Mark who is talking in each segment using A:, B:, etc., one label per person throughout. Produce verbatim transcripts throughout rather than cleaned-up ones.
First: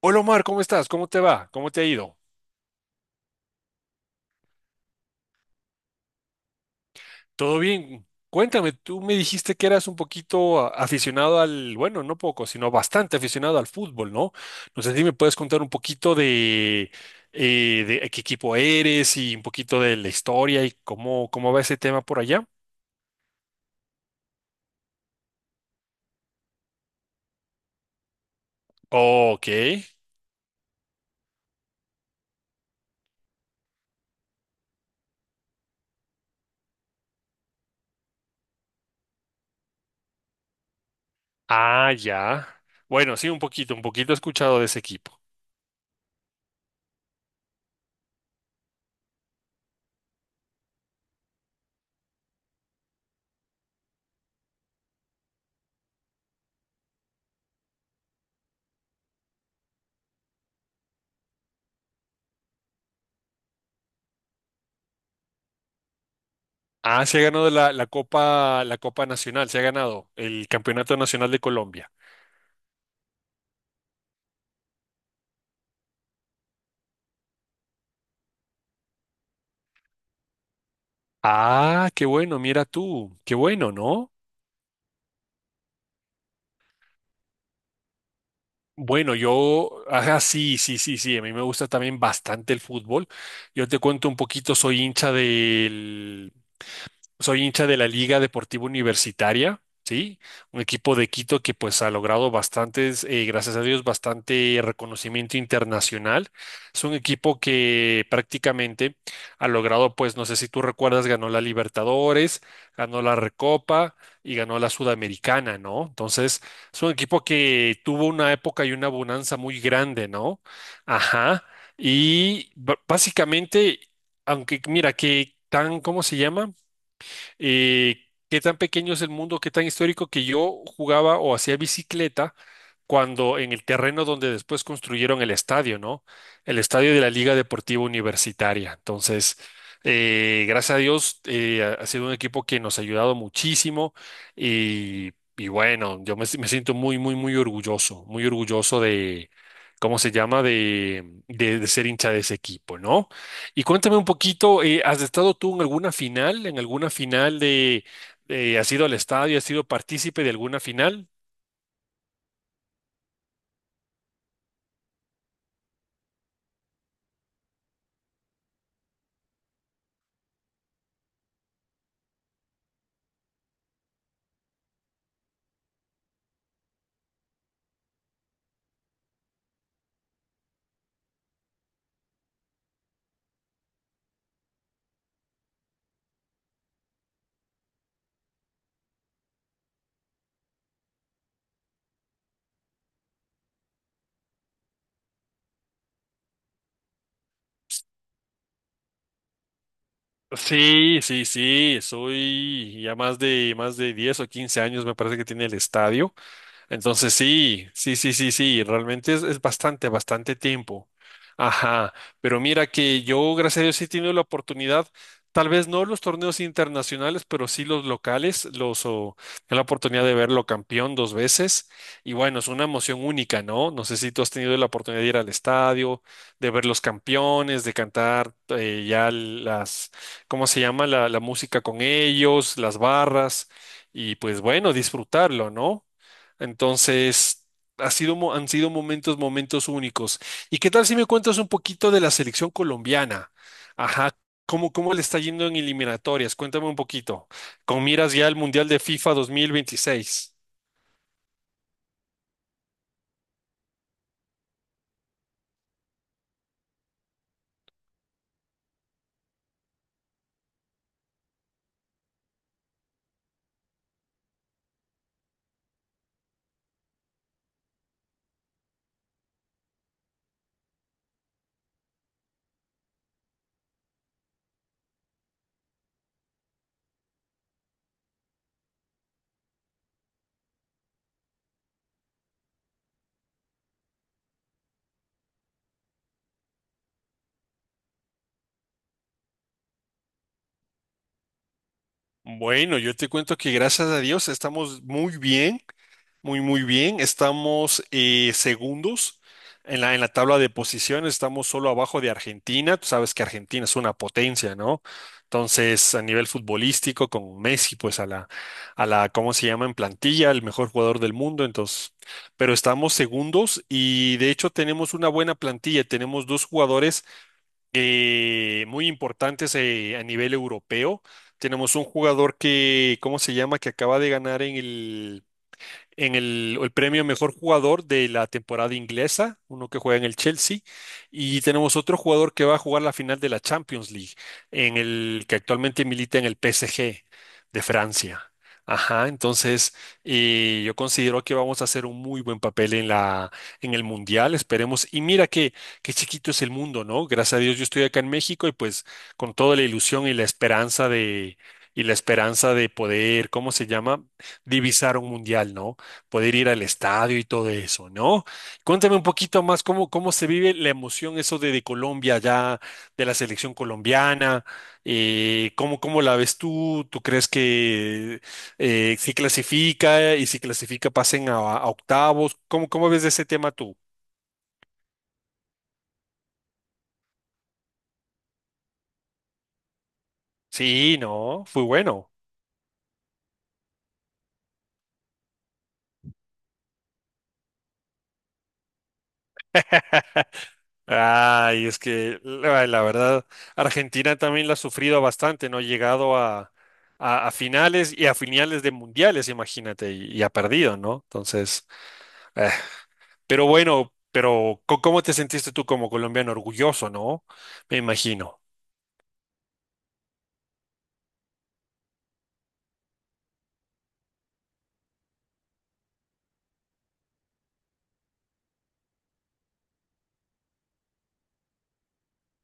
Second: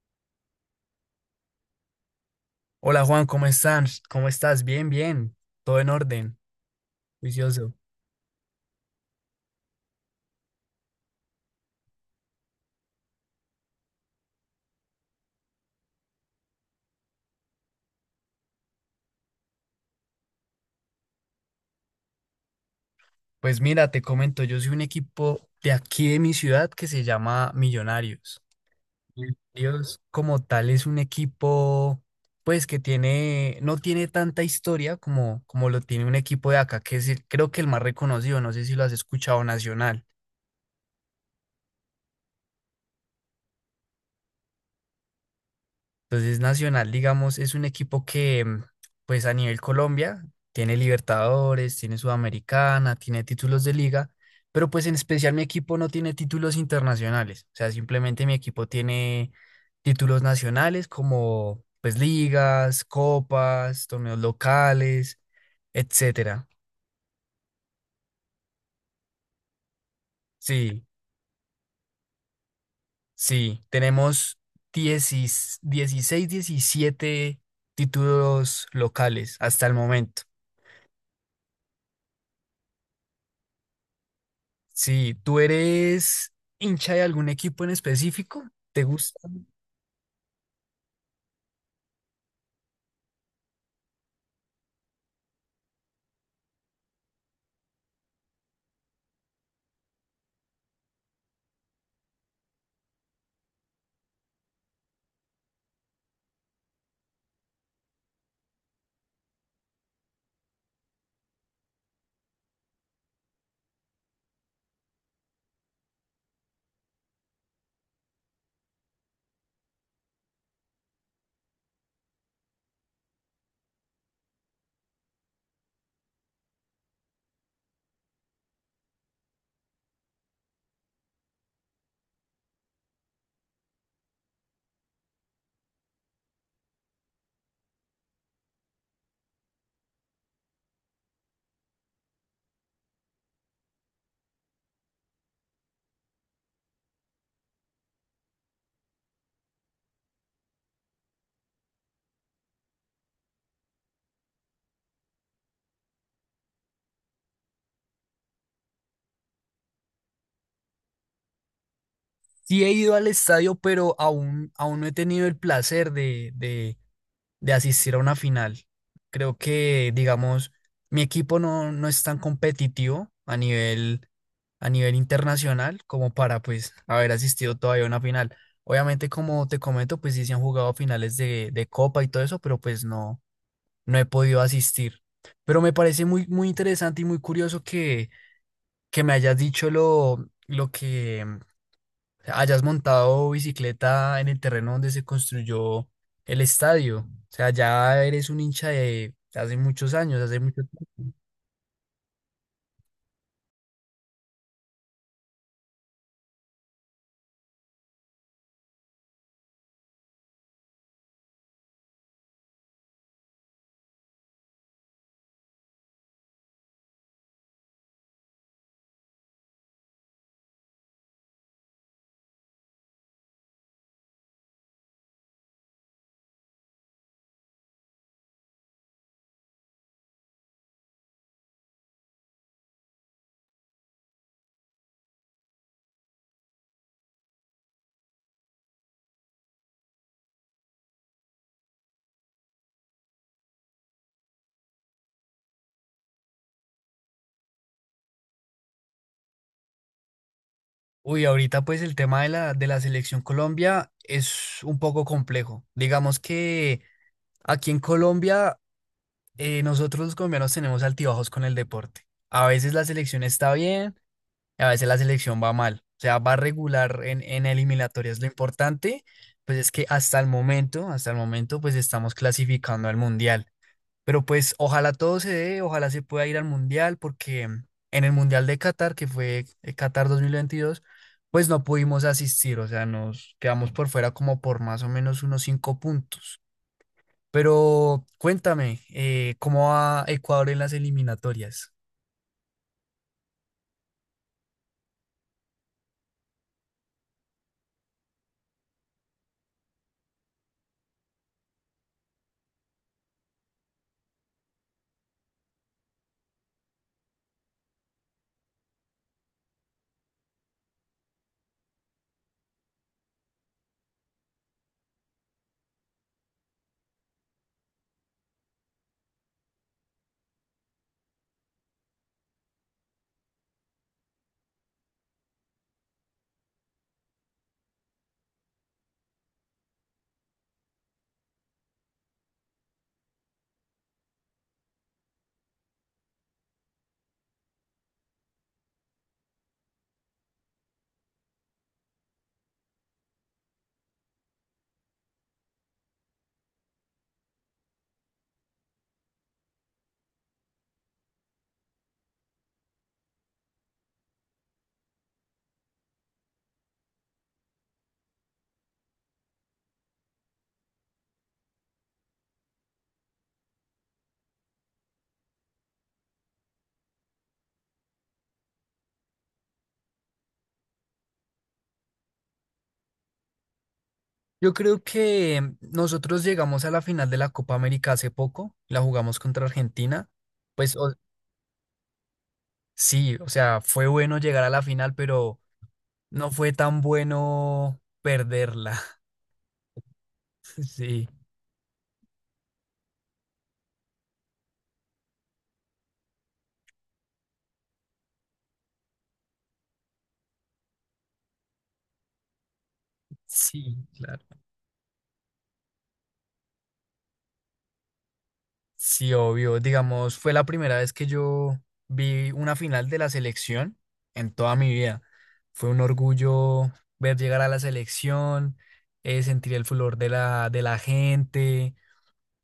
A: Hola Omar, ¿cómo estás? ¿Cómo te va? ¿Cómo te ha ido?
B: Hola Juan, ¿cómo estás? ¿Cómo estás? Bien, bien, todo en orden,
A: ¿Todo
B: juicioso.
A: bien? Cuéntame, tú me dijiste que eras un poquito a- aficionado al, bueno, no poco, sino bastante aficionado al fútbol, ¿no? No sé si me puedes contar un poquito de, eh, de qué equipo eres y un poquito de la historia y cómo, cómo va ese tema por allá.
B: Pues mira, te comento, yo soy un equipo de aquí de mi ciudad que se llama Millonarios.
A: Ok.
B: Millonarios como tal es un equipo, pues que tiene, no tiene tanta historia como, como lo tiene un equipo de acá, que es el- creo que el más reconocido, no sé si lo has escuchado, Nacional.
A: Ah, ya. Bueno, sí, un poquito, un poquito he escuchado de ese equipo.
B: Entonces, Nacional, digamos, es un equipo que, mm, pues a nivel Colombia, tiene Libertadores, tiene Sudamericana, tiene títulos de liga, pero pues en especial mi equipo no tiene títulos internacionales. O sea, simplemente mi equipo tiene títulos nacionales como pues ligas, copas, torneos locales, etcétera.
A: Ah, se ha ganado la, la Copa, la Copa Nacional, se ha ganado el
B: Sí,
A: Campeonato Nacional de Colombia.
B: sí, tenemos dieciséis, diecisiete títulos locales hasta el momento.
A: Ah, qué bueno, mira tú, qué bueno, ¿no?
B: Sí, ¿tú eres hincha de algún equipo en específico? ¿Te
A: Bueno,
B: gusta?
A: yo, ajá, sí, sí, sí, sí, a mí me gusta también bastante el fútbol. Yo te cuento un poquito, soy hincha del Soy hincha de la Liga Deportiva Universitaria, ¿sí? Un equipo de Quito que pues ha logrado bastantes, eh, gracias a Dios, bastante reconocimiento internacional. Es un equipo que prácticamente ha logrado, pues no sé si tú recuerdas, ganó la Libertadores, ganó la Recopa y ganó la Sudamericana, ¿no? Entonces, es un equipo que tuvo una época y una bonanza muy grande, ¿no? Ajá. Y b- básicamente, aunque mira, que tan, ¿cómo se llama? eh, qué tan pequeño es el mundo, qué tan histórico que yo jugaba o hacía bicicleta cuando en el terreno donde después construyeron el estadio, ¿no? El estadio de la Liga Deportiva Universitaria. Entonces, eh, gracias a Dios, eh, ha ha sido un equipo que nos ha ayudado muchísimo y, y bueno, yo me, si, me siento muy, muy, muy orgulloso, muy orgulloso de, ¿cómo se llama? De, de, de ser hincha de ese equipo, ¿no? Y cuéntame un poquito, eh, ¿has estado tú en alguna final? ¿En alguna final de, de- has ido al estadio, has sido partícipe de alguna final?
B: Sí he ido al estadio, pero aún, aún no he tenido el placer de, de- de asistir a una final. Creo que, digamos, mi equipo no, no es tan competitivo a nivel, a nivel internacional como para, pues, haber asistido todavía a una final. Obviamente, como te comento, pues sí se han jugado finales de, de Copa y todo eso, pero pues no, no he podido asistir. Pero me parece muy, muy interesante y muy curioso que me hayas dicho lo, lo que mm, hayas montado bicicleta en el terreno donde se construyó el estadio. O sea, ya eres un hincha de hace muchos años, hace mucho
A: Sí,
B: tiempo.
A: sí, sí, soy ya más de más de diez o quince años me parece que tiene el estadio. Entonces sí, sí, sí, sí, sí, realmente es, es bastante, bastante tiempo. Ajá, pero mira que yo, gracias a Dios, sí he tenido la oportunidad, tal vez no los torneos internacionales, pero sí los locales, los, o, la oportunidad de verlo campeón dos veces. Y bueno, es una emoción única, ¿no? No sé si tú has tenido la oportunidad de ir al estadio, de ver los campeones, de cantar eh, ya las, ¿cómo se llama? La, la música con ellos, las barras, y pues bueno, disfrutarlo, ¿no? Entonces, ha sido, mo- han sido momentos, momentos únicos. ¿Y qué tal si me cuentas un poquito de la selección colombiana? Ajá, ¿cómo, cómo le está yendo en eliminatorias? Cuéntame un poquito. Con miras ya al Mundial de FIFA dos mil veintiséis.
B: Uy, ahorita pues el tema de la, de la selección Colombia es un poco complejo. Digamos que aquí en Colombia eh, nosotros los colombianos tenemos altibajos con el deporte. A veces la selección está bien, a veces la selección va mal, o sea, va regular en, en eliminatorias. Lo importante pues es que hasta el momento, hasta el momento, pues estamos clasificando al mundial. Pero pues ojalá todo se dé, ojalá se pueda ir al mundial, porque en el mundial de Qatar, que fue eh, Qatar dos mil veintidós, pues no pudimos asistir, o sea, nos quedamos por fuera como por más o menos unos cinco puntos. Pero cuéntame, eh, ¿cómo va Ecuador en las eliminatorias?
A: Bueno, yo te cuento que gracias a Dios estamos muy bien, muy, muy bien. Estamos eh, segundos en la, en la tabla de posiciones, estamos solo abajo de Argentina. Tú sabes que Argentina es una potencia, ¿no? Entonces, a nivel futbolístico, con Messi, pues a la, a la, ¿cómo se llama? En plantilla, el mejor jugador del mundo. Entonces, pero estamos segundos y de hecho tenemos una buena plantilla. Tenemos dos jugadores eh, muy importantes eh, a nivel europeo. Tenemos un jugador que, ¿cómo se llama? Que acaba de ganar en el, en el, el premio mejor jugador de la temporada inglesa, uno que juega en el Chelsea, y tenemos otro jugador que va a jugar la final de la Champions League, en el que actualmente milita en el P S G de Francia. Ajá, entonces eh, yo considero que vamos a hacer un muy buen papel en la, en el mundial, esperemos. Y mira que qué chiquito es el mundo, ¿no? Gracias a Dios yo estoy acá en México y pues con toda la ilusión y la esperanza de y la esperanza de poder, ¿cómo se llama? Divisar un mundial, ¿no? Poder ir al estadio y todo eso, ¿no? Cuéntame un poquito más cómo, cómo se vive la emoción eso de, de Colombia ya, de la selección colombiana, eh, cómo, cómo la ves tú, ¿tú crees que eh, si clasifica y si clasifica pasen a, a octavos? ¿Cómo, cómo ves de ese tema tú?
B: Yo creo que nosotros llegamos a la final de la Copa América hace poco, la jugamos contra Argentina. Pues o-
A: Sí, no, fue bueno.
B: sí, o sea, fue bueno llegar a la final, pero no fue tan bueno perderla. Sí,
A: Ay, es que la, la verdad, Argentina también la ha sufrido bastante, no ha llegado a, a- a finales y a finales de mundiales, imagínate, y, y ha perdido, ¿no? Entonces, eh, pero
B: sí,
A: bueno,
B: claro.
A: pero co- ¿cómo te sentiste tú como colombiano? Orgulloso, ¿no? Me imagino.
B: Sí, obvio. Digamos, fue la primera vez que yo vi una final de la selección en toda mi vida. Fue un orgullo ver llegar a la selección, eh, sentir el flor de la, de la gente.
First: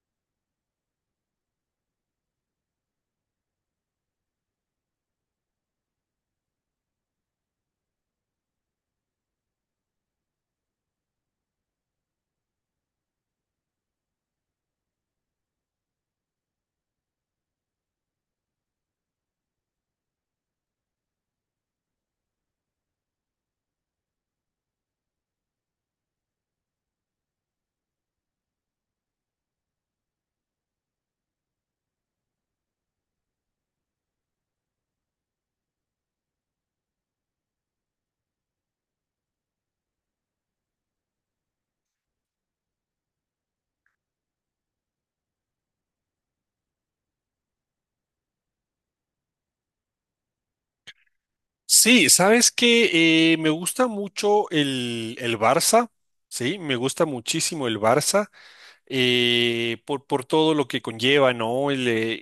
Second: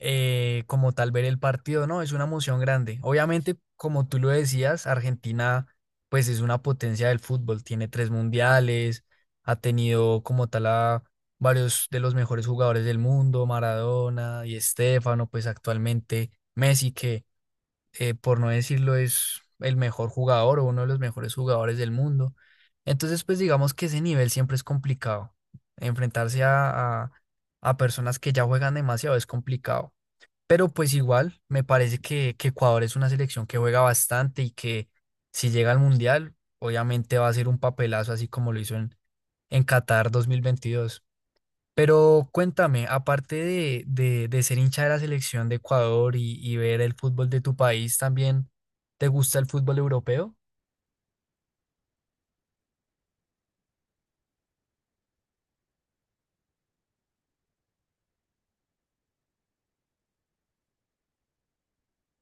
B: eh, como tal ver el partido, ¿no? Es una emoción grande. Obviamente, como tú lo decías, Argentina pues es una potencia del fútbol, tiene tres mundiales, ha tenido como tal a varios de los mejores jugadores del mundo, Maradona y Estefano, pues actualmente Messi, que eh, por no decirlo es el mejor jugador o uno de los mejores jugadores del mundo. Entonces, pues digamos que ese nivel siempre es complicado. Enfrentarse a, a a personas que ya juegan demasiado es complicado. Pero pues igual, me parece que, que Ecuador es una selección que juega bastante y que si llega al Mundial, obviamente va a ser un papelazo así como lo hizo en, en Qatar dos mil veintidós. Pero cuéntame, aparte de, de, de ser hincha de la selección de Ecuador y, y ver el fútbol de tu país, ¿también te gusta el fútbol europeo?
A: Sí, sabes que me gusta mucho el, el Barça, sí, me gusta muchísimo el Barça. eh, por, por todo lo que conlleva, ¿no? El, eh,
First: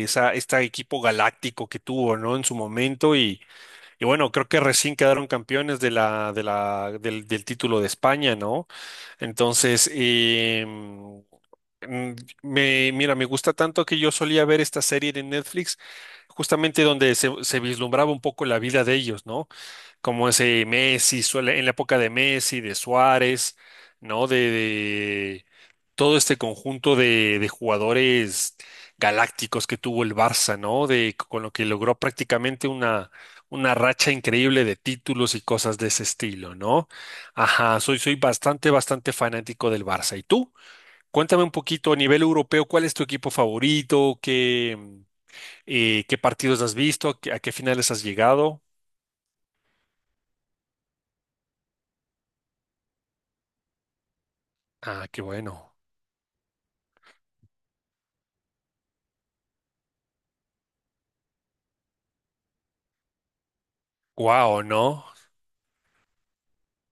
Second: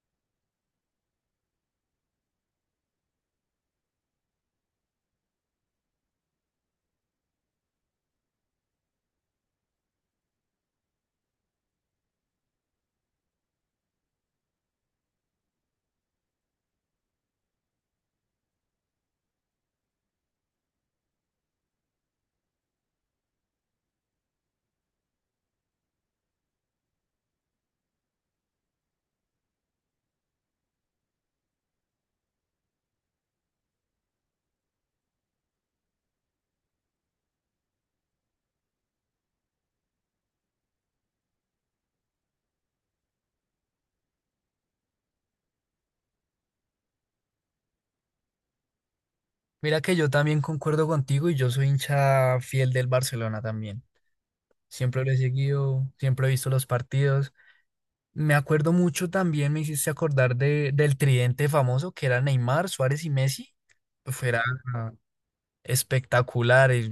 A: eh, esa, este equipo galáctico que tuvo, ¿no? En su momento y, y bueno, creo que recién quedaron campeones de la, de la, del, del título de España, ¿no? Entonces, em, mm, me, mira, me gusta tanto que yo solía ver esta serie de Netflix, justamente donde se, se vislumbraba un poco la vida de ellos, ¿no? Como ese Messi, suele, en la época de Messi, de Suárez, ¿no? De, de todo este conjunto de, de jugadores galácticos que tuvo el Barça, ¿no? De, con lo que logró prácticamente una, una racha increíble de títulos y cosas de ese estilo, ¿no? Ajá, soy, soy bastante, bastante fanático del Barça. ¿Y tú? Cuéntame un poquito a nivel europeo, ¿cuál es tu equipo favorito? ¿Qué, eh, qué partidos has visto? ¿A qué a qué finales has llegado?
B: Mira que yo también concuerdo contigo y yo soy hincha fiel del Barcelona también. Siempre
A: Ah,
B: lo he
A: qué bueno.
B: seguido, siempre he visto los partidos. Me acuerdo mucho también, me hiciste acordar de, del tridente famoso que era Neymar, Suárez y Messi. Fuera,
A: Wow, ¿no?
B: espectacular. y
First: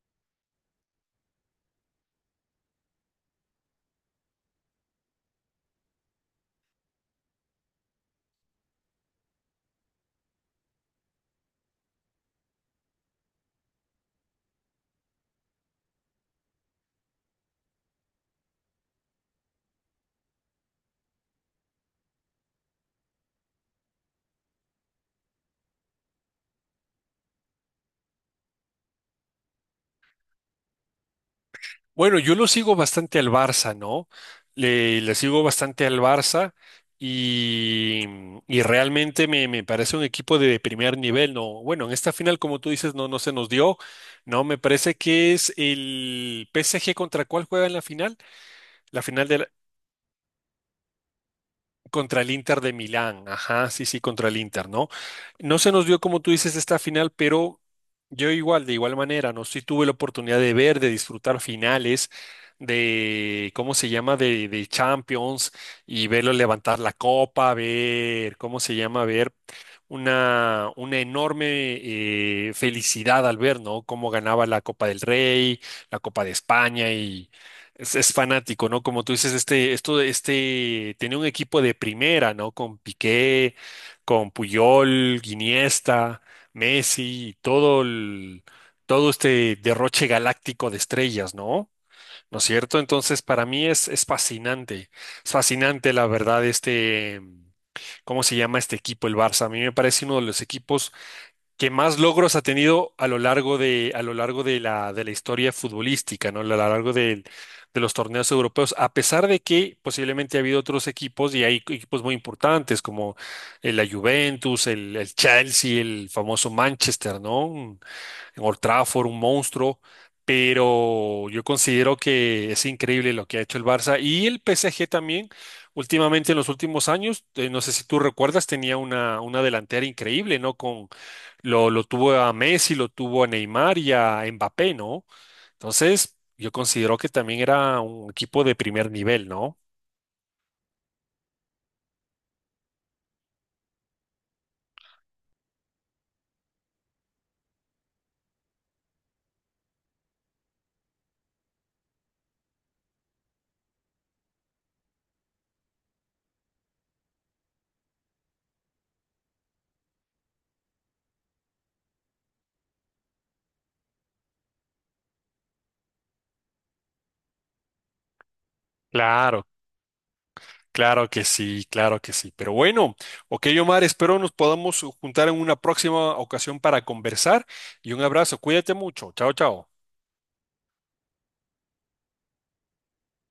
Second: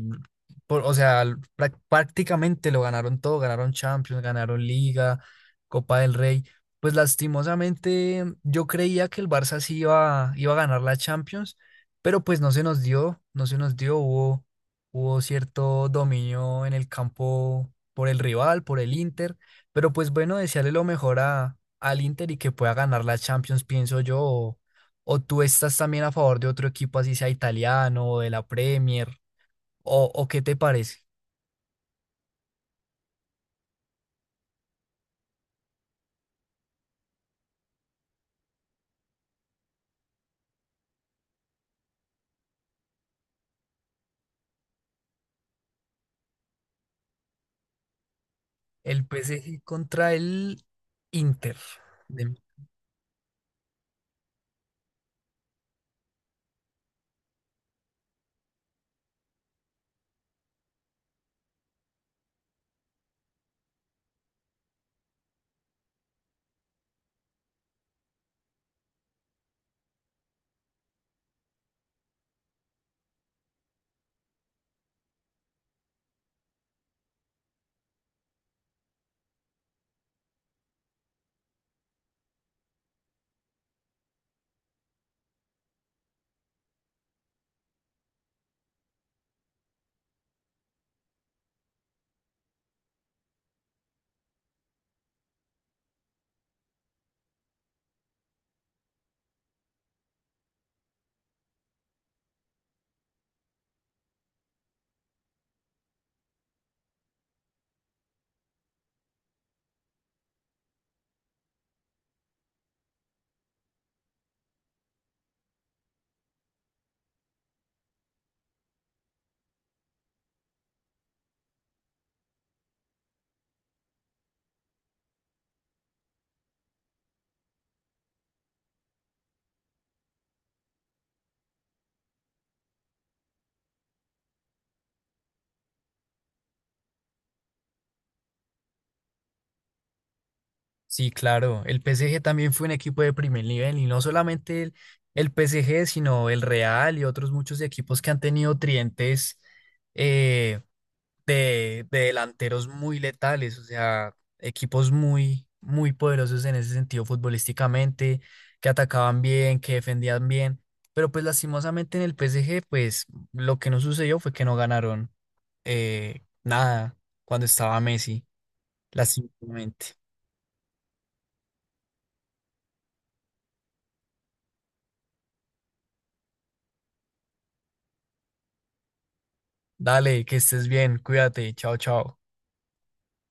B: por- o sea, l- prá- Prácticamente lo ganaron todo, ganaron Champions, ganaron Liga, Copa del Rey. Pues lastimosamente mm, yo creía que el Barça sí iba, iba a ganar la Champions, pero pues no se nos dio, no se nos dio, hubo, hubo cierto dominio en el campo por el rival, por el Inter, pero pues bueno, desearle lo mejor a, al Inter y que pueda ganar la Champions, pienso yo. ¿O tú estás también a favor de otro equipo, así sea italiano o de la Premier? ¿O, o qué te parece?
A: Bueno, yo lo sigo bastante al Barça, ¿no? Le, le sigo bastante al Barça y, y realmente me, me parece un equipo de primer nivel, ¿no? Bueno, en esta final, como tú dices, no, no se nos dio, ¿no? Me parece que es el P S G contra cuál juega en la final, la
B: El
A: final del
B: P S G contra el Inter.
A: Contra el
B: de-
A: Inter de Milán, ajá, sí, sí, contra el Inter, ¿no? No se nos dio, como tú dices, esta final, pero yo igual, de igual manera, ¿no? Sí tuve la oportunidad de ver, de disfrutar finales, de, ¿cómo se llama?, de, de Champions, y verlo levantar la copa, ver, ¿cómo se llama?, ver una, una enorme eh, felicidad al ver, ¿no? Cómo ganaba la Copa del Rey, la Copa de España y es, es fanático, ¿no? Como tú dices, este, esto, este, tenía un equipo de primera, ¿no? Con Piqué, con Puyol, Iniesta, Messi, y todo el, todo este derroche galáctico de estrellas, ¿no? ¿No es cierto? Entonces, para mí es, es fascinante, es fascinante, la verdad, este. ¿Cómo se llama este equipo, el Barça? A mí me parece uno de los equipos que más logros ha tenido a lo largo de, a lo largo de la, de la historia futbolística, ¿no? A lo largo del- de, los torneos europeos, a pesar de que posiblemente ha habido otros equipos y hay equipos muy importantes como eh, la Juventus, el, el Chelsea, el famoso Manchester, ¿no? En Old Trafford, un monstruo, pero yo considero que es increíble lo que ha hecho el Barça y el P S G también. Últimamente, en los últimos años, eh, no sé si tú recuerdas, tenía una, una delantera increíble, ¿no? Con, lo, lo tuvo a Messi, lo tuvo a Neymar y a Mbappé, ¿no? Entonces, yo considero que también era un equipo de primer nivel, ¿no?
B: Sí, claro. El P S G también fue un equipo de primer nivel y no solamente el, el P S G, sino el Real y otros muchos equipos que han tenido trientes, eh, de, de delanteros muy letales, o sea, equipos muy, muy poderosos en ese sentido futbolísticamente, que atacaban bien, que defendían bien, pero pues lastimosamente en el P S G, pues lo que no sucedió fue que no ganaron eh, nada cuando estaba Messi,
A: Claro,
B: lastimosamente.
A: claro que sí, claro que sí. Pero bueno, ok, Omar, espero nos podamos juntar en una próxima ocasión para conversar y un abrazo. Cuídate mucho. Chao, chao.
B: Dale, que estés bien, cuídate, chao, chao.